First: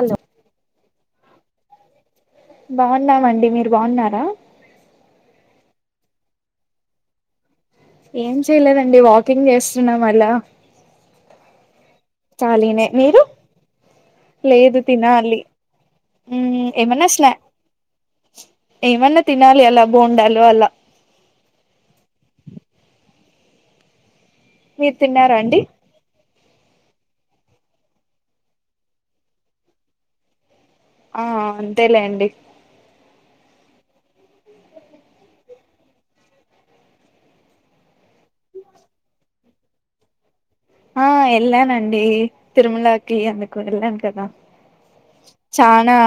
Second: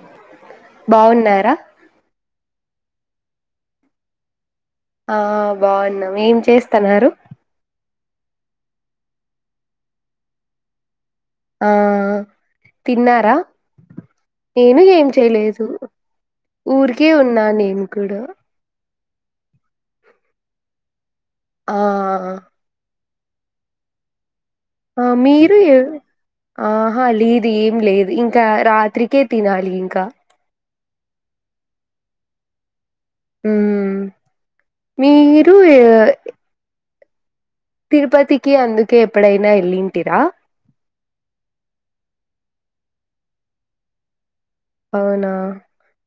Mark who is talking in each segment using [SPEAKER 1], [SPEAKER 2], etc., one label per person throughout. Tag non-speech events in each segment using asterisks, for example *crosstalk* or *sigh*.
[SPEAKER 1] Hello
[SPEAKER 2] బావున్నారా
[SPEAKER 1] బాగున్నామండి మీరు బాగున్నారా
[SPEAKER 2] ఆ బాగున్నాం ఏం చేస్తన్నారు
[SPEAKER 1] ఏం చేయలేదండి వాకింగ్ చేస్తున్నాం అలా
[SPEAKER 2] ఆఆ
[SPEAKER 1] ఖాళీనే మీరు
[SPEAKER 2] తిన్నారా
[SPEAKER 1] లేదు
[SPEAKER 2] నేను ఏం
[SPEAKER 1] తినాలి
[SPEAKER 2] చేయలేదు
[SPEAKER 1] మ్మ్ ఏమన్నా
[SPEAKER 2] ఊరికే
[SPEAKER 1] స్నా
[SPEAKER 2] ఉన్నా నేను కూడా
[SPEAKER 1] ఏమన్నా తినాలి అలా బోండాలు అలా
[SPEAKER 2] ఆఆ
[SPEAKER 1] మీరు
[SPEAKER 2] ఆ
[SPEAKER 1] తిన్నారా
[SPEAKER 2] మీరు
[SPEAKER 1] అండి
[SPEAKER 2] ఏ ఆహా లేదు ఏం లేదు ఇంకా రాత్రికే తినాలి ఇంకా
[SPEAKER 1] ఆ అంతేలే అండి
[SPEAKER 2] ఊమ్ మీరు తిరుపతికి అందుకే ఎప్పుడైనా ఎళ్ళింటిరా
[SPEAKER 1] ఆ ఎళ్ళానండి తిరుమలకి అందుకు ఎళ్ళాను కదా
[SPEAKER 2] అవునా
[SPEAKER 1] చానా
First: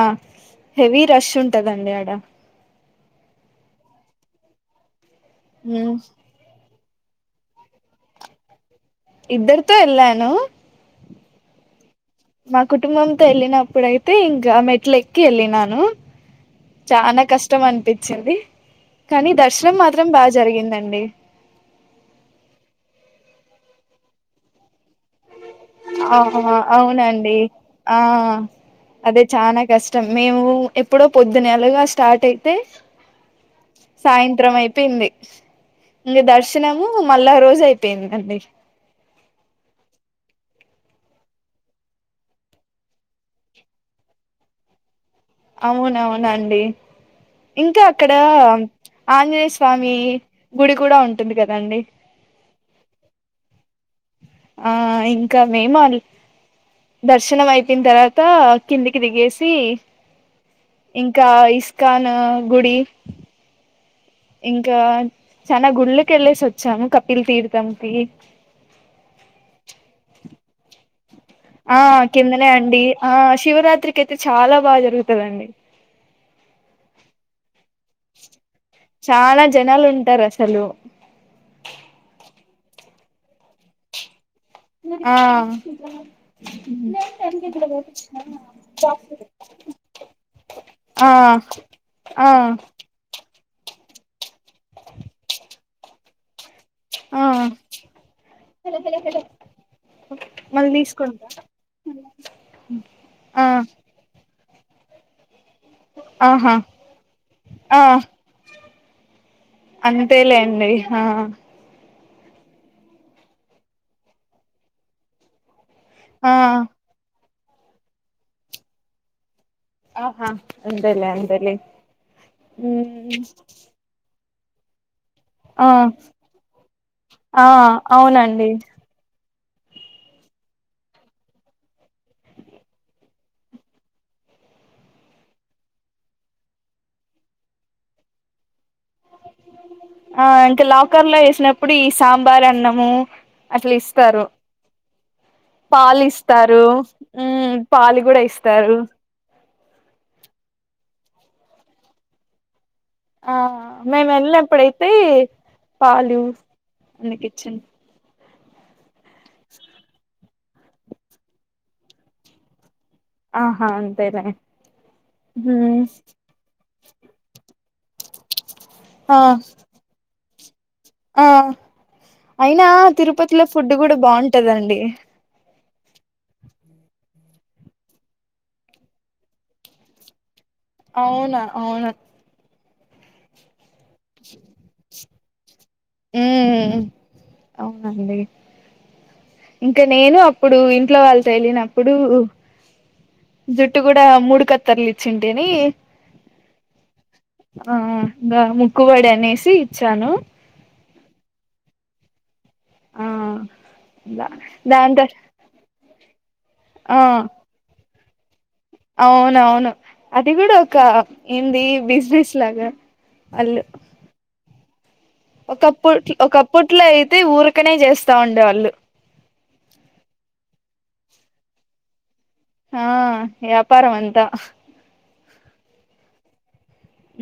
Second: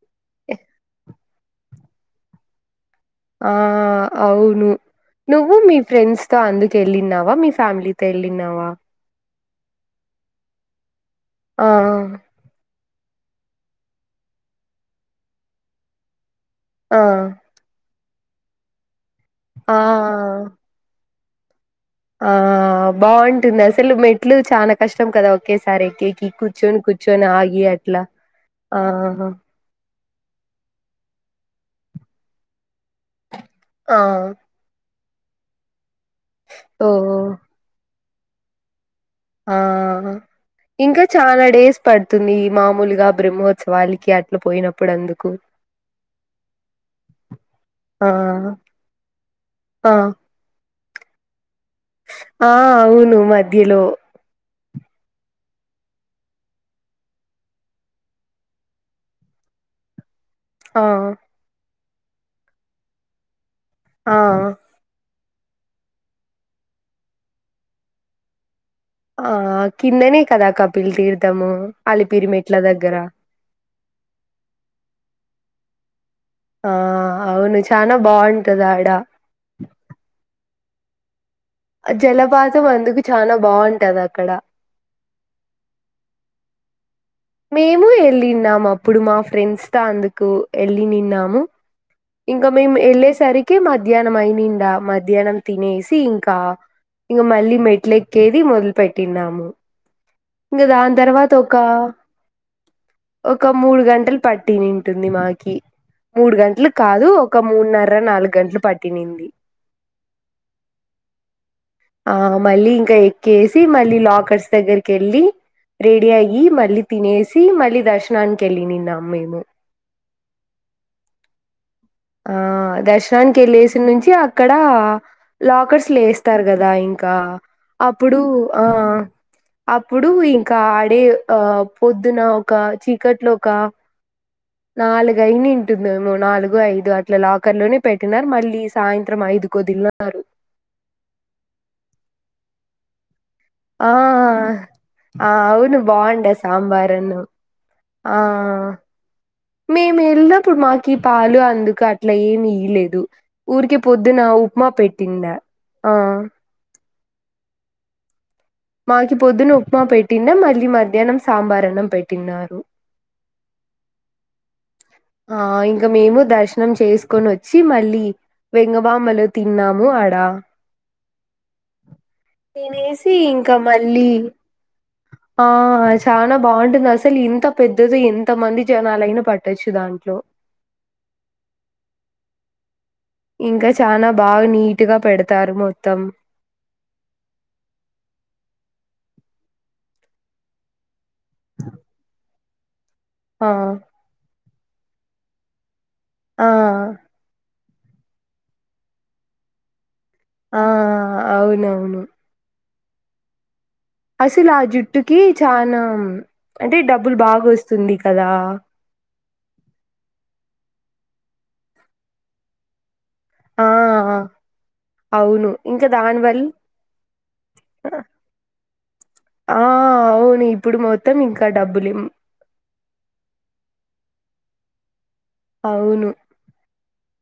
[SPEAKER 1] హెవీ రష్ ఉంటదండి అడ
[SPEAKER 2] ఆ అవును నువ్వు మీ
[SPEAKER 1] మ్మ్
[SPEAKER 2] ఫ్రెండ్స్ తో అందుకు ఎళ్ళినవా మీ ఫ్యామిలీతో ఎళ్ళినవా
[SPEAKER 1] ఇద్దరుతో ఎల్లాను
[SPEAKER 2] ఆ
[SPEAKER 1] మా కుటుంబంతో వెళ్ళినప్పుడయితే ఇంకా మెట్ల ఎక్కి వెళ్ళినాను
[SPEAKER 2] ఆ
[SPEAKER 1] చాల కష్టం అనిపించింది కానీ దర్శనం
[SPEAKER 2] ఆ
[SPEAKER 1] మాత్రం బాగా
[SPEAKER 2] ఆ
[SPEAKER 1] జరిగిందండి
[SPEAKER 2] ఆ బాగుంటుంది అసలు మెట్లు చాలా కష్టం కదా ఒక ఒకసారీ ఎక్కి
[SPEAKER 1] ఆ
[SPEAKER 2] ఎక్కి కూర్చొని కూర్చొని
[SPEAKER 1] అవునండి
[SPEAKER 2] ఆగి అట్లా ఆ
[SPEAKER 1] మొత్తం మేము ఎప్పుడో పొద్దు అలగా స్టార్ట్ అయితే
[SPEAKER 2] ఆ
[SPEAKER 1] సాయంత్రం అయిపోయింది ఇంకా దర్శనము
[SPEAKER 2] ఓ
[SPEAKER 1] మళ్ళా రోజు అయిపోయిందండి
[SPEAKER 2] ఆ ఇంకా చాలా డేస్ పడుతుంది మామూలుగా బ్రహ్మోత్సవాాలకి అట్లా పోయినప్పుడు అందుకు
[SPEAKER 1] అవునవునండి ఇంకా
[SPEAKER 2] ఆ
[SPEAKER 1] అక్కడ ఆంజనేయ
[SPEAKER 2] ఆ
[SPEAKER 1] స్వామి స్వామి గుడి కూడా ఉంటుంది కదండి
[SPEAKER 2] ఆ అవును మధ్యలో
[SPEAKER 1] ఆ ఇంకా మేము దర్శనం అయిపోయిన తర్వాత కిందికి దిగేసి
[SPEAKER 2] ఆ
[SPEAKER 1] ఇంకా ఇస్కాన్ గుడి
[SPEAKER 2] ఆ
[SPEAKER 1] ఇంకా చనా గుళ్ళక వెళ్ళేసి వచ్చాము కపిల్ తీర్థం కి *inaudible*
[SPEAKER 2] ఆ కిందనే కదా కపిల్ తీర్థము
[SPEAKER 1] ఆ కిందనే
[SPEAKER 2] అలిపిరిమెట్ల
[SPEAKER 1] అండి
[SPEAKER 2] దగ్గర
[SPEAKER 1] ఆ శివరాత్రికి అయితే చాలా బాగా జరుగుతదండి
[SPEAKER 2] ఆ అవును చానా బాగుంటది ఆడ
[SPEAKER 1] చాలా జనాలు ఉంటారు అసలు
[SPEAKER 2] జలపాతం అందుకు చానా బాగుంటది అక్కడ
[SPEAKER 1] ఆ
[SPEAKER 2] మేము యెళ్ళిన్నాము. అప్పుడు మా ఫ్రెండ్స్ తో అందుకు
[SPEAKER 1] ఆ
[SPEAKER 2] యెళ్ళినిన్నాము.
[SPEAKER 1] ఆ
[SPEAKER 2] ఇంకా మేము యెళ్ళేసరికి మధ్యాహ్నం అయినిండా మధ్యాహ్నం తినేసి ఇంకా
[SPEAKER 1] ఆ
[SPEAKER 2] ఇంగా మళ్ళీ మెట్లు ఎక్కేది మొదలు పెట్టినాము ఇంగ
[SPEAKER 1] మళ్ళీ
[SPEAKER 2] దాని
[SPEAKER 1] తీసుకుంటా
[SPEAKER 2] తర్వాత ఒక
[SPEAKER 1] ఆ
[SPEAKER 2] ఒక మూడు గంటలు పట్టినింటుంది మాకి మూడు
[SPEAKER 1] ఆహా
[SPEAKER 2] గంటలు కాదు ఒక మూన్నర నాలుగు గంటలు పట్టి తినింది
[SPEAKER 1] అంతే లేండి ఆ
[SPEAKER 2] ఆ మళ్ళీ ఇంకా ఎక్కేసి మళ్ళీ లాకర్స్ దగ్గరికి యెళ్ళి రెడీ
[SPEAKER 1] ఆ
[SPEAKER 2] అయ్యి మళ్ళీ తినేసి మళ్ళీ దర్శనానికి యెళ్ళినిన్నాం మేము
[SPEAKER 1] ఆహా అంతేలే అంతేలే
[SPEAKER 2] ఆ దర్శనానికి యెళ్ళేసి నుంచి అక్కడ
[SPEAKER 1] ఆ
[SPEAKER 2] లాకర్స్ లేస్తారు కదా ఇంకా
[SPEAKER 1] ఆ
[SPEAKER 2] అప్పుడు
[SPEAKER 1] అవునండి
[SPEAKER 2] ఆ అప్పుడు ఇంకా ఆడే ఆ పొద్దున ఒక చీకట్లో ఒక నాలుగయిని ఉంటుందేమో నాలుగు ఐదు అట్లా లాకర్ లోనే పెట్టినారు మళ్ళీ సాయంత్రం ఐదుకు వదిలినారు
[SPEAKER 1] ఆ ఇంకా లాకర్ లో యెసినప్పుడు ఈ సాంబార్ అన్నము అసలు
[SPEAKER 2] ఆ
[SPEAKER 1] ఇస్తారు
[SPEAKER 2] ఆ అవును
[SPEAKER 1] పాలు
[SPEAKER 2] బాగుండే
[SPEAKER 1] ఇస్తారు
[SPEAKER 2] సాంబార్ అన్నం
[SPEAKER 1] ఉమ్ పాలు
[SPEAKER 2] ఆ
[SPEAKER 1] గూడా ఇస్తారు
[SPEAKER 2] మేము యెళ్ళినప్పుడు మాకు ఈ పాలు అందుకు అట్లా ఏమియలేదు
[SPEAKER 1] ఆ మేము యెళ్ళినప్పుడైతే
[SPEAKER 2] పెట్టిండ ఆ
[SPEAKER 1] పాలు నీకిచ్చిన్
[SPEAKER 2] మాకి పొద్దున్న ఉప్మా పెట్టినా మళ్ళీ మధ్యాహ్నం సాంబార్ అన్నం పెట్టినారు
[SPEAKER 1] ఆహా అంతేలే
[SPEAKER 2] ఆ
[SPEAKER 1] ఉమ్
[SPEAKER 2] ఇంకా మేము దర్శనం చేసుకొని వచ్చి మళ్ళీ
[SPEAKER 1] ఆ
[SPEAKER 2] వెంగబామలో తిన్నాము ఆడ
[SPEAKER 1] ఆ అయినా
[SPEAKER 2] తినేసి
[SPEAKER 1] తిరుపతిలో
[SPEAKER 2] ఇంకా
[SPEAKER 1] ఫుడ్ కూడా
[SPEAKER 2] మళ్ళీ
[SPEAKER 1] బాగుంటదండి
[SPEAKER 2] ఆ ఆ చాలా బాగుంటుంది అసలు ఇంత పెద్దది ఎంత మంది జనాలైనా పట్టొచ్చు దాంట్లో
[SPEAKER 1] అవునా అవునా
[SPEAKER 2] ఇంకా చానా బాగా నీటుగా పెడతారు మొత్తం
[SPEAKER 1] ఉమ్ అవునండి ఇంకా నేను అప్పుడు ఇంట్లో వాళ్ళతో యెళ్ళినప్పుడు
[SPEAKER 2] ఆ
[SPEAKER 1] జుట్టు కూడా మూడు కత్తర్లు ఇచ్చింటేని
[SPEAKER 2] ఆ
[SPEAKER 1] ఆ ఇగా ముక్కుబడి అనేసి ఇచ్చాను
[SPEAKER 2] ఆ అవునవును
[SPEAKER 1] ఆ దా
[SPEAKER 2] అసలు ఆ
[SPEAKER 1] దాని తర్
[SPEAKER 2] జుట్టుకి చానా అంటే
[SPEAKER 1] ఆ
[SPEAKER 2] డబ్బులు బాగా వస్తుంది కదా
[SPEAKER 1] అవునవును అది గూడా ఒక ఏంది బిజినెస్ లాగా అల్లు
[SPEAKER 2] ఆ అవును ఇంకా
[SPEAKER 1] ఒకప్పు
[SPEAKER 2] దాని వల్ల
[SPEAKER 1] ఒకప్పట్లో అయితే ఊరికనే జేస్తా ఉండే వాళ్ళు
[SPEAKER 2] ఆ అవును ఇప్పుడు మొత్తం ఇంకా డబ్బులుం
[SPEAKER 1] ఆ యాపారం అంతా
[SPEAKER 2] అవును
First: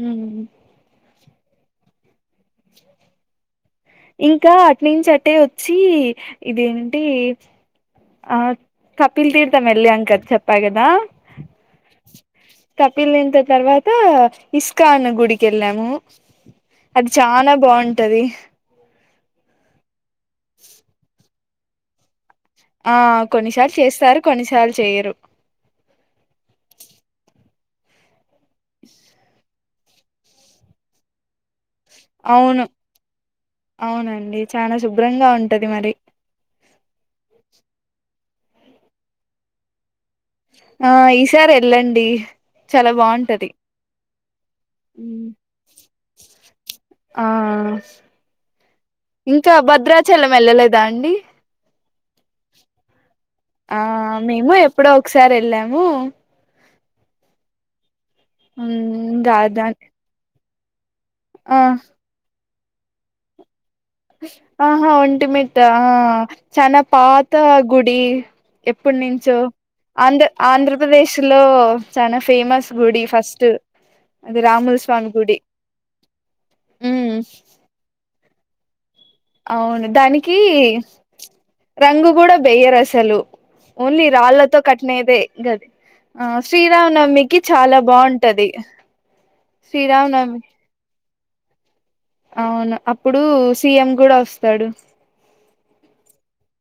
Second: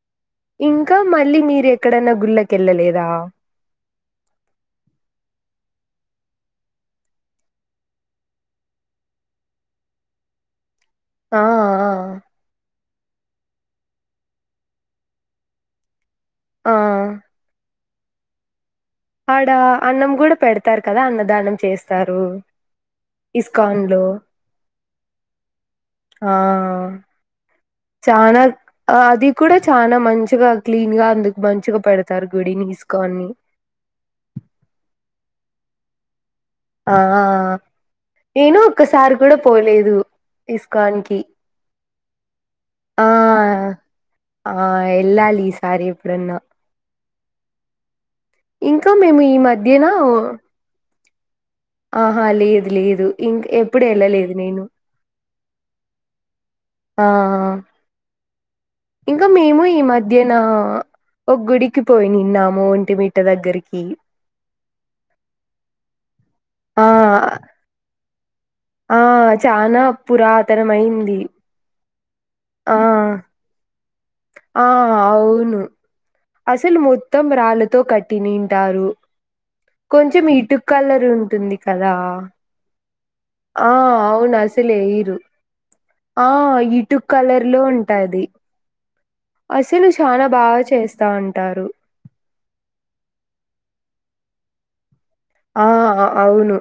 [SPEAKER 1] ఉమ్
[SPEAKER 2] ఇంకా మళ్ళీ మీరు ఎక్కడన్నా గుళ్ళకెళ్ళలేదా
[SPEAKER 1] ఇంకా అటునుంచి అట్టే వచ్చి ఇదేంటి ఆ కపిల్ తీర్థం వెళ్ళి అంకద చెప్పా కదా
[SPEAKER 2] ఆ ఆ
[SPEAKER 1] తప్పిలింత తర్వాత ఇస్కాన్న గుడికి వెళ్ళాము
[SPEAKER 2] ఆ
[SPEAKER 1] అది చాల బాగుంటది
[SPEAKER 2] ఆడ అన్నం కూడా పెడతారు కదా అన్నదానం చేస్తారు
[SPEAKER 1] ఆ కొన్నిసార్లు
[SPEAKER 2] ఇస్కాన్ లో
[SPEAKER 1] చేస్తారు కొన్నిసార్లు చేయరు
[SPEAKER 2] ఆ చనా అది కూడా చాల మంచిగా క్లీన్ గా అందుకు మంచిగా పెడతారు
[SPEAKER 1] అవును
[SPEAKER 2] గుడిని ఇస్కాన్ ని
[SPEAKER 1] అవునండి చాలా శుభ్రంగా ఉంటది మరి
[SPEAKER 2] ఆ నేను ఒక్కసారి కూడా పోలేదు
[SPEAKER 1] ఆ
[SPEAKER 2] ఇస్కాన్ కి
[SPEAKER 1] ఈసారి వెళ్ళండి చాలా
[SPEAKER 2] ఆ
[SPEAKER 1] బాగుంటది
[SPEAKER 2] ఆ ఎల్లాాలలీసారి ఎప్పుడున్నా
[SPEAKER 1] ఆ
[SPEAKER 2] మేము ఈ
[SPEAKER 1] ఇంకా
[SPEAKER 2] మధ్యన
[SPEAKER 1] భద్రాచలం వెళ్ళలేదా అండి
[SPEAKER 2] ఆహా లేదు లేదు ఇంక
[SPEAKER 1] ఆ
[SPEAKER 2] ఎప్పుడు ఎళ్ళలేదు
[SPEAKER 1] మేము
[SPEAKER 2] నేను.
[SPEAKER 1] ఎప్పుడో ఒకసారి వెళ్ళాము
[SPEAKER 2] ఆ
[SPEAKER 1] మ్మ్
[SPEAKER 2] ఇంకా మేము
[SPEAKER 1] రాదా
[SPEAKER 2] ఈ మధ్యన ఒక
[SPEAKER 1] ఆ
[SPEAKER 2] గుడికి పోయినిన్నాము ఒంటిమిట్ట దగ్గరికి
[SPEAKER 1] అహా ఒంటి మిట్ట ఆ చానా
[SPEAKER 2] ఆ!
[SPEAKER 1] పాత గుడి ఎప్పడి
[SPEAKER 2] ఆ!
[SPEAKER 1] నుంచో
[SPEAKER 2] చానా
[SPEAKER 1] ఆంధ్ర ఆంధ్రప్రదేశ్
[SPEAKER 2] పురాతనమైంది.
[SPEAKER 1] లో చానా ఫేమస్
[SPEAKER 2] ఆ!
[SPEAKER 1] గుడి ఫస్ట్ అది
[SPEAKER 2] ఆ!
[SPEAKER 1] రాముల స్వామి గుడి
[SPEAKER 2] అవును. అసలు
[SPEAKER 1] మ్మ్
[SPEAKER 2] మొత్తం రాళ్లతో కట్టినింటారు
[SPEAKER 1] అవును
[SPEAKER 2] కొంచెం
[SPEAKER 1] దానికి
[SPEAKER 2] ఇటు కలర్ ఉంటుంది కదా
[SPEAKER 1] రంగు కూడా బెయ్యరు అసలు
[SPEAKER 2] ఆ
[SPEAKER 1] ఓన్లీ
[SPEAKER 2] అవును
[SPEAKER 1] రాళ్ళతో
[SPEAKER 2] అసలు ఐరు
[SPEAKER 1] కట్టినదే గది
[SPEAKER 2] ఆ ఇటు
[SPEAKER 1] శ్రీరామనవమికి
[SPEAKER 2] కలర్ లో
[SPEAKER 1] చాలా
[SPEAKER 2] ఉంటాది
[SPEAKER 1] బాగుంటది
[SPEAKER 2] అసలు చానా
[SPEAKER 1] శ్రీరామనవమి
[SPEAKER 2] బాగా చేస్తా అంటారు
[SPEAKER 1] అవును అప్పుడు సీఎం కూడా వస్తాడు
[SPEAKER 2] ఆ అ అవును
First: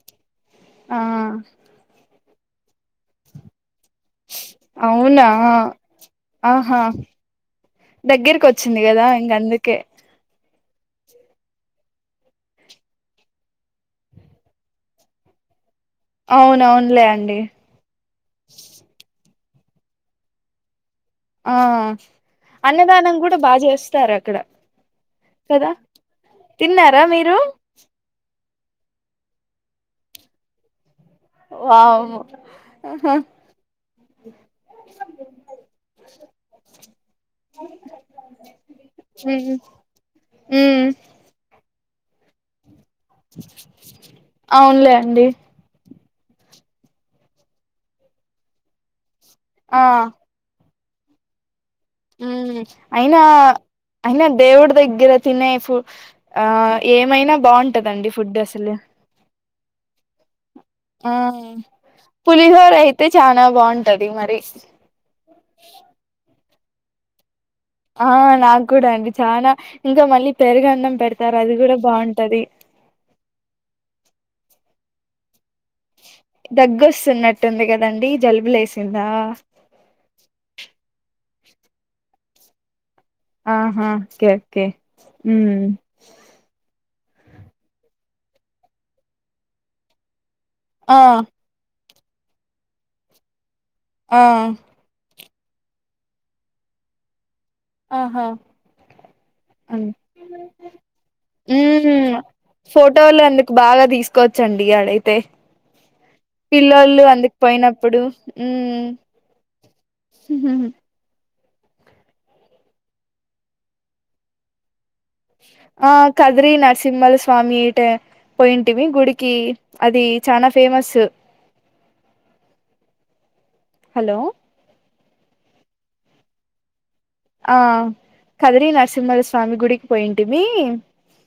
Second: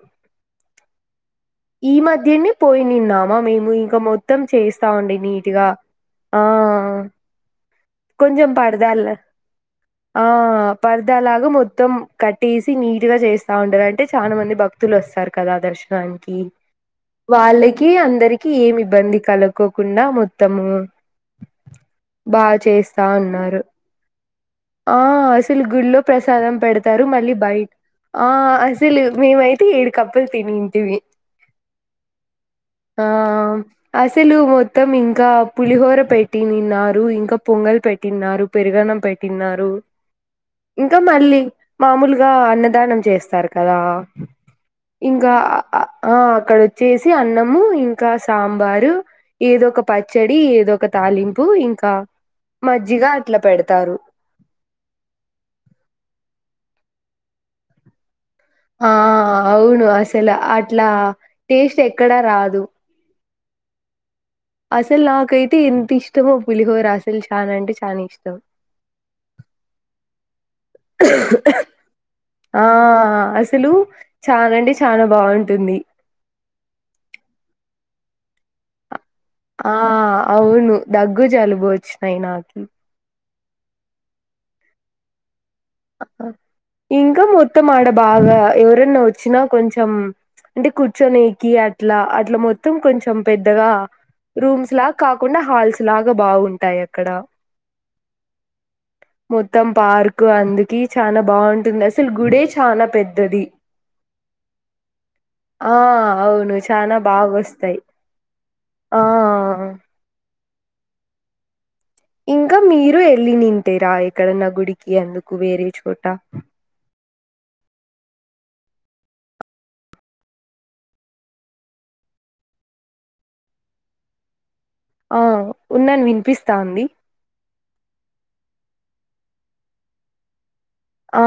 [SPEAKER 1] ఆ
[SPEAKER 2] ఈ మధ్యనే పోయినిన్నామా మేము ఇం గ మొత్తం చేస్తా ఉండే
[SPEAKER 1] అవునా
[SPEAKER 2] నీట్గా ఆ
[SPEAKER 1] ఆహా దగ్గరికి
[SPEAKER 2] కొంచం
[SPEAKER 1] వచ్చింది
[SPEAKER 2] పాడదాల
[SPEAKER 1] కదా ఇంక అందుకే
[SPEAKER 2] ఆ పర్ద లాగా మొత్తం కట్టేసి నీట్గా చేస్తా ఉండారు అంటే చాలా మంది భక్తులు వస్తారు కదా దర్శ నానికి
[SPEAKER 1] అవును అవునులే అండి
[SPEAKER 2] వాళ్లకి అందరికి ఏమి ఇబ్బంది కల కోకుండా మొత్తము
[SPEAKER 1] ఆ
[SPEAKER 2] బాగా చేస్తా
[SPEAKER 1] అన్నదానం కూడా బాగా
[SPEAKER 2] ఉన్నారు
[SPEAKER 1] చేస్తారు అక్కడ
[SPEAKER 2] ఆ అసలు
[SPEAKER 1] కదా
[SPEAKER 2] గుళ్లో ప్రసాదం
[SPEAKER 1] తిన్నారా
[SPEAKER 2] పెడతారు మళ్లీ
[SPEAKER 1] మీరు
[SPEAKER 2] బయ ఆ అసలు మేమైతే ఏడు కప్పులు తినింటిమి
[SPEAKER 1] వామ్మో
[SPEAKER 2] ఆ
[SPEAKER 1] ఆహా
[SPEAKER 2] అసలు మొత్తం ఇంకా పులిహోర పెట్టినిన్నారు ఇంకా పొంగల్ పె ట్టింన్నారు పెరుగన్నం
[SPEAKER 1] ఉమ్
[SPEAKER 2] పెట్టింన్నారు
[SPEAKER 1] ఉమ్
[SPEAKER 2] ఇంకా మళ్లీ మాములుగా అన్నదానం చేస్తారు కదా
[SPEAKER 1] అవునులే అండి
[SPEAKER 2] ఇంకా ఆ అక్కడ వచ్చేసి అన్నము ఇంకా సాంబారు ఏదో ఒక
[SPEAKER 1] ఆ
[SPEAKER 2] పచ్చడి ఏదో ఒక తాలింపు ఇంకా
[SPEAKER 1] హ్మ్
[SPEAKER 2] మజ్జిగా
[SPEAKER 1] అయినా
[SPEAKER 2] అట్లా పెడతారు
[SPEAKER 1] అయినా దేవుడి దగ్గర తినే ఫు ఆ ఏమైనా బాగుంటదండి ఫుడ్ అసలు
[SPEAKER 2] ఆ అవును అసలు అట్లా
[SPEAKER 1] ఆ
[SPEAKER 2] టేస్ట్ ఎక్కడా రాదు
[SPEAKER 1] పులిహోర అయితే చానా బాగుంటది మరి
[SPEAKER 2] అసలు నాకైతే ఎంత ఇష్టమో పులిహోరా అసలు చానా అంటే చానా
[SPEAKER 1] ఆ నాకు కూడా అండి చానా ఇంకా మళ్లీ పెరుగన్నం పెడతారు
[SPEAKER 2] ఇష్టం
[SPEAKER 1] అది కూడా బాగుంటది
[SPEAKER 2] ఆ అసలు చానా అంటే చానా బాగుం
[SPEAKER 1] దగ్గొస్తున్నట్టుంది కదండి జలుబు లేసింది
[SPEAKER 2] ఆ అవును దగ్గు జలుబు వచ్చినాయ్ నాకి
[SPEAKER 1] అహా ఓకే ఓకే మ్
[SPEAKER 2] ఇంకా మొత్తం ఆడ బాగా ఎవరన్నా వచ్చినా కొంచెం అంటే
[SPEAKER 1] ఆ
[SPEAKER 2] కూర్చొనికి అ ట్లా అట్లా మొత్తం కొంచెం పెద్దగా
[SPEAKER 1] ఆ
[SPEAKER 2] రూమ్స్ లా కాక్ కుండా హాల్స్ లాగా బాగుంటాయి అక్కడ
[SPEAKER 1] ఆహా
[SPEAKER 2] మొత్తం పార్కు అందు
[SPEAKER 1] ఉమ్
[SPEAKER 2] చానా
[SPEAKER 1] ఫోటోలు
[SPEAKER 2] పెద్దది
[SPEAKER 1] అందుకు బాగా తీసుకోవచ్చండి అడైతే
[SPEAKER 2] ఆ అవును చానా
[SPEAKER 1] పిల్లోళ్లు అందుక్
[SPEAKER 2] బాగొస్తాయి
[SPEAKER 1] పోయినప్పుడు మ్
[SPEAKER 2] ఆ ఇంకా మీరు ఎళ్లీనింటీరా ఎక్కడన్న గుడి
[SPEAKER 1] ఆ కదిరి నరసింహల్ స్వా స్వామి టె పోయింటిమి గుడికి అది చానా ఫేమసు హలో
[SPEAKER 2] ఆ ఉన్నాను వినిపిస్తాంది
[SPEAKER 1] ఆ కదిరి నరసింహల స్వామి గుడికి పోయింటిమీ
[SPEAKER 2] ఆ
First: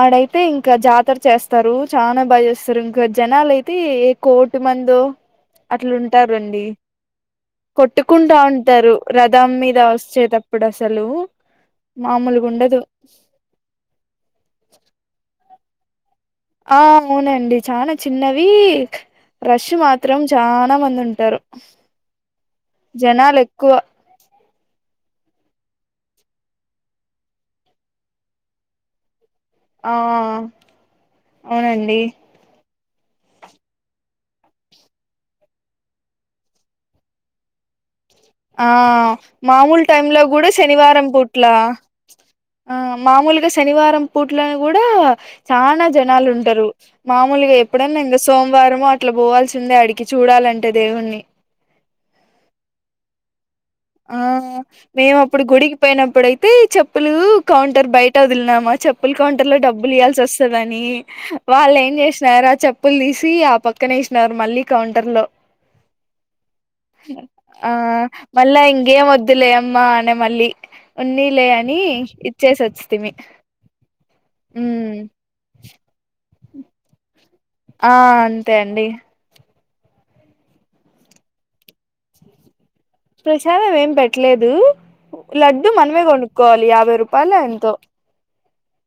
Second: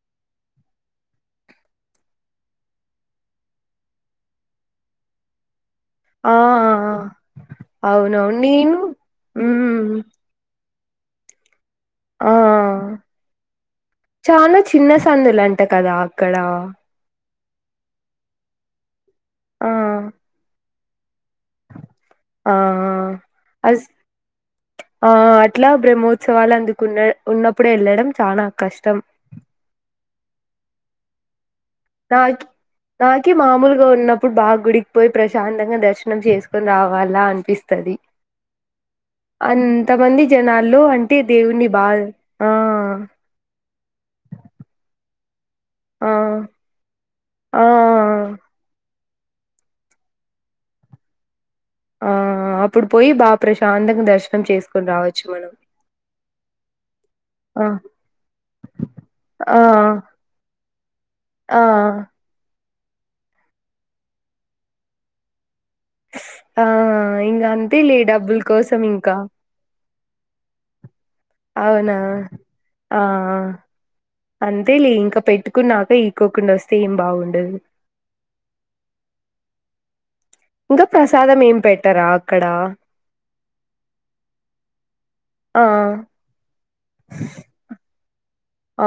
[SPEAKER 1] ఆడైతే ఇంకా జాతర చేస్తారు చానా బాగా చేస్తారు ఇంకా జనాలయితే ఏ కోటి మంది లో
[SPEAKER 2] ఆ ఆ!
[SPEAKER 1] అట్లుంటారుండి
[SPEAKER 2] ఆ!
[SPEAKER 1] కొట్టుకుంటా
[SPEAKER 2] అవునవును నేను
[SPEAKER 1] ఉంటారు రథం మీద *unintelligible*
[SPEAKER 2] మ్మ్
[SPEAKER 1] వచ్చేటప్పుడు అసలు
[SPEAKER 2] ఆ
[SPEAKER 1] మామూలుగా ఉండదు
[SPEAKER 2] చానా చిన్న సందులు అంట కదా అక్కడ
[SPEAKER 1] ఆ అవునండి చానా చిన్నవి రష్ మాత్రం చానా మంది ఉంటారు
[SPEAKER 2] ఆ
[SPEAKER 1] జనాలు
[SPEAKER 2] ఆ
[SPEAKER 1] ఎక్కువ
[SPEAKER 2] అద్ ఆ అట్లా బ్రహ్మోత్సవాలు అందుకున్న ఉన్నప్పుడే వెళ్ళడం చానా కష్టం
[SPEAKER 1] ఆ అవునండి
[SPEAKER 2] నాకి నాకి మామలుగా ఉన్నప్పుడు బాగా గుడికి పోయి, ప్రశాంతంగా దర్శనం చేసుకొని రావాలా అనిపిస్తది.
[SPEAKER 1] ఆ మామూలు టైమ్ లా
[SPEAKER 2] అంతమంది
[SPEAKER 1] కూడా
[SPEAKER 2] జనాల్లో
[SPEAKER 1] శనివారం
[SPEAKER 2] అంటే
[SPEAKER 1] పుట్లా
[SPEAKER 2] దేవుణ్ణి బాగా
[SPEAKER 1] ఆ మామూలుగా శనివారం పూట్ల కూడా చానా
[SPEAKER 2] ఆ
[SPEAKER 1] జనాలు ఉంటరు మామూలుగా ఎప్పుడన్నా ఇంగ
[SPEAKER 2] ఆ
[SPEAKER 1] సోమవారము. అట్ల పోవాల్సిందే ఆడికి చూడాలంటే దేవుణ్ణి
[SPEAKER 2] ఆ అప్పుడు పోయి బా ప్రశాంతంగా
[SPEAKER 1] ఆ
[SPEAKER 2] దర్శనం చేసుకొని
[SPEAKER 1] మేము
[SPEAKER 2] రావచ్చు
[SPEAKER 1] అప్పుడు
[SPEAKER 2] మనం
[SPEAKER 1] గుడికి పోయినప్పుడయితే చెప్పులు
[SPEAKER 2] ఆ
[SPEAKER 1] కౌంటర్ బయట వదిల్ చెప్పినామ చెప్పుల కౌంటర్ లో
[SPEAKER 2] ఆ
[SPEAKER 1] డబ్బులు ఇయ్యాల్సి వస్తదని
[SPEAKER 2] ఆ
[SPEAKER 1] వాళ్ళు ఏం చేసినార చెప్పులు తీసి ఆ పక్కనే వేసినారు మళ్ళీ కౌంటర్లో
[SPEAKER 2] ఆ ఇంగ
[SPEAKER 1] ఆ
[SPEAKER 2] అంతేలే డబ్బుల
[SPEAKER 1] లా
[SPEAKER 2] కోసం
[SPEAKER 1] ఇంగేం
[SPEAKER 2] ఇంకా
[SPEAKER 1] వద్దులే అమ్మా అనా మళ్ళీ ఉన్నిలే అని
[SPEAKER 2] అవునా
[SPEAKER 1] ఇచ్చేసి వచ్చితిమి
[SPEAKER 2] అంతే లే
[SPEAKER 1] ఉమ్
[SPEAKER 2] ఇంకా పెట్టుకున్నాక ఈకోకుండా వస్తే ఏం బాగున్
[SPEAKER 1] ఆ అంతే అండి
[SPEAKER 2] ఇంకా ప్రసాదం ఏం పెట్టరా అక్కడ
[SPEAKER 1] ప్రసాదం ఏం పెట్టలేదు
[SPEAKER 2] ఆ
[SPEAKER 1] లడ్డు మనమే కొనుకోవాలి యాభై రూపాయల ఎంతో
[SPEAKER 2] ఆ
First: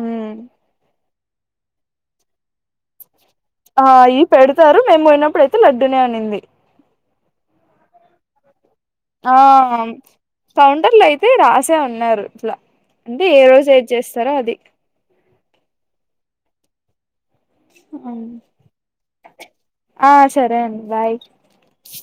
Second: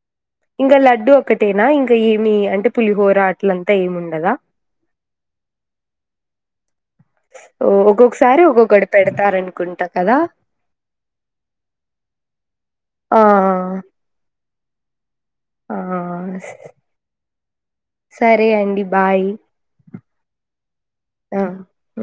[SPEAKER 1] ఉమ్
[SPEAKER 2] ఇంకా లడ్డు ఒక్కటేనా ఇంక ఏమి అంటే పులిహోర అట్లంతా
[SPEAKER 1] ఆ అయ్యి
[SPEAKER 2] ఏముండదా
[SPEAKER 1] పెడతారు మేము పోయినప్పుడుయితే లడ్డూనే అనింది
[SPEAKER 2] ఒకొక్క సారి ఒకొక్కడు
[SPEAKER 1] ఆ కౌంటర్లు అయితే రాసే ఉన్నారు ఇట్లా
[SPEAKER 2] ఆ
[SPEAKER 1] అంటే ఏ రోజు ఏది చేస్తారో అది
[SPEAKER 2] ఆ సరే అండి బాయ్
[SPEAKER 1] ఆ సరే అండి బాయ్
[SPEAKER 2] ఆ! ఆ!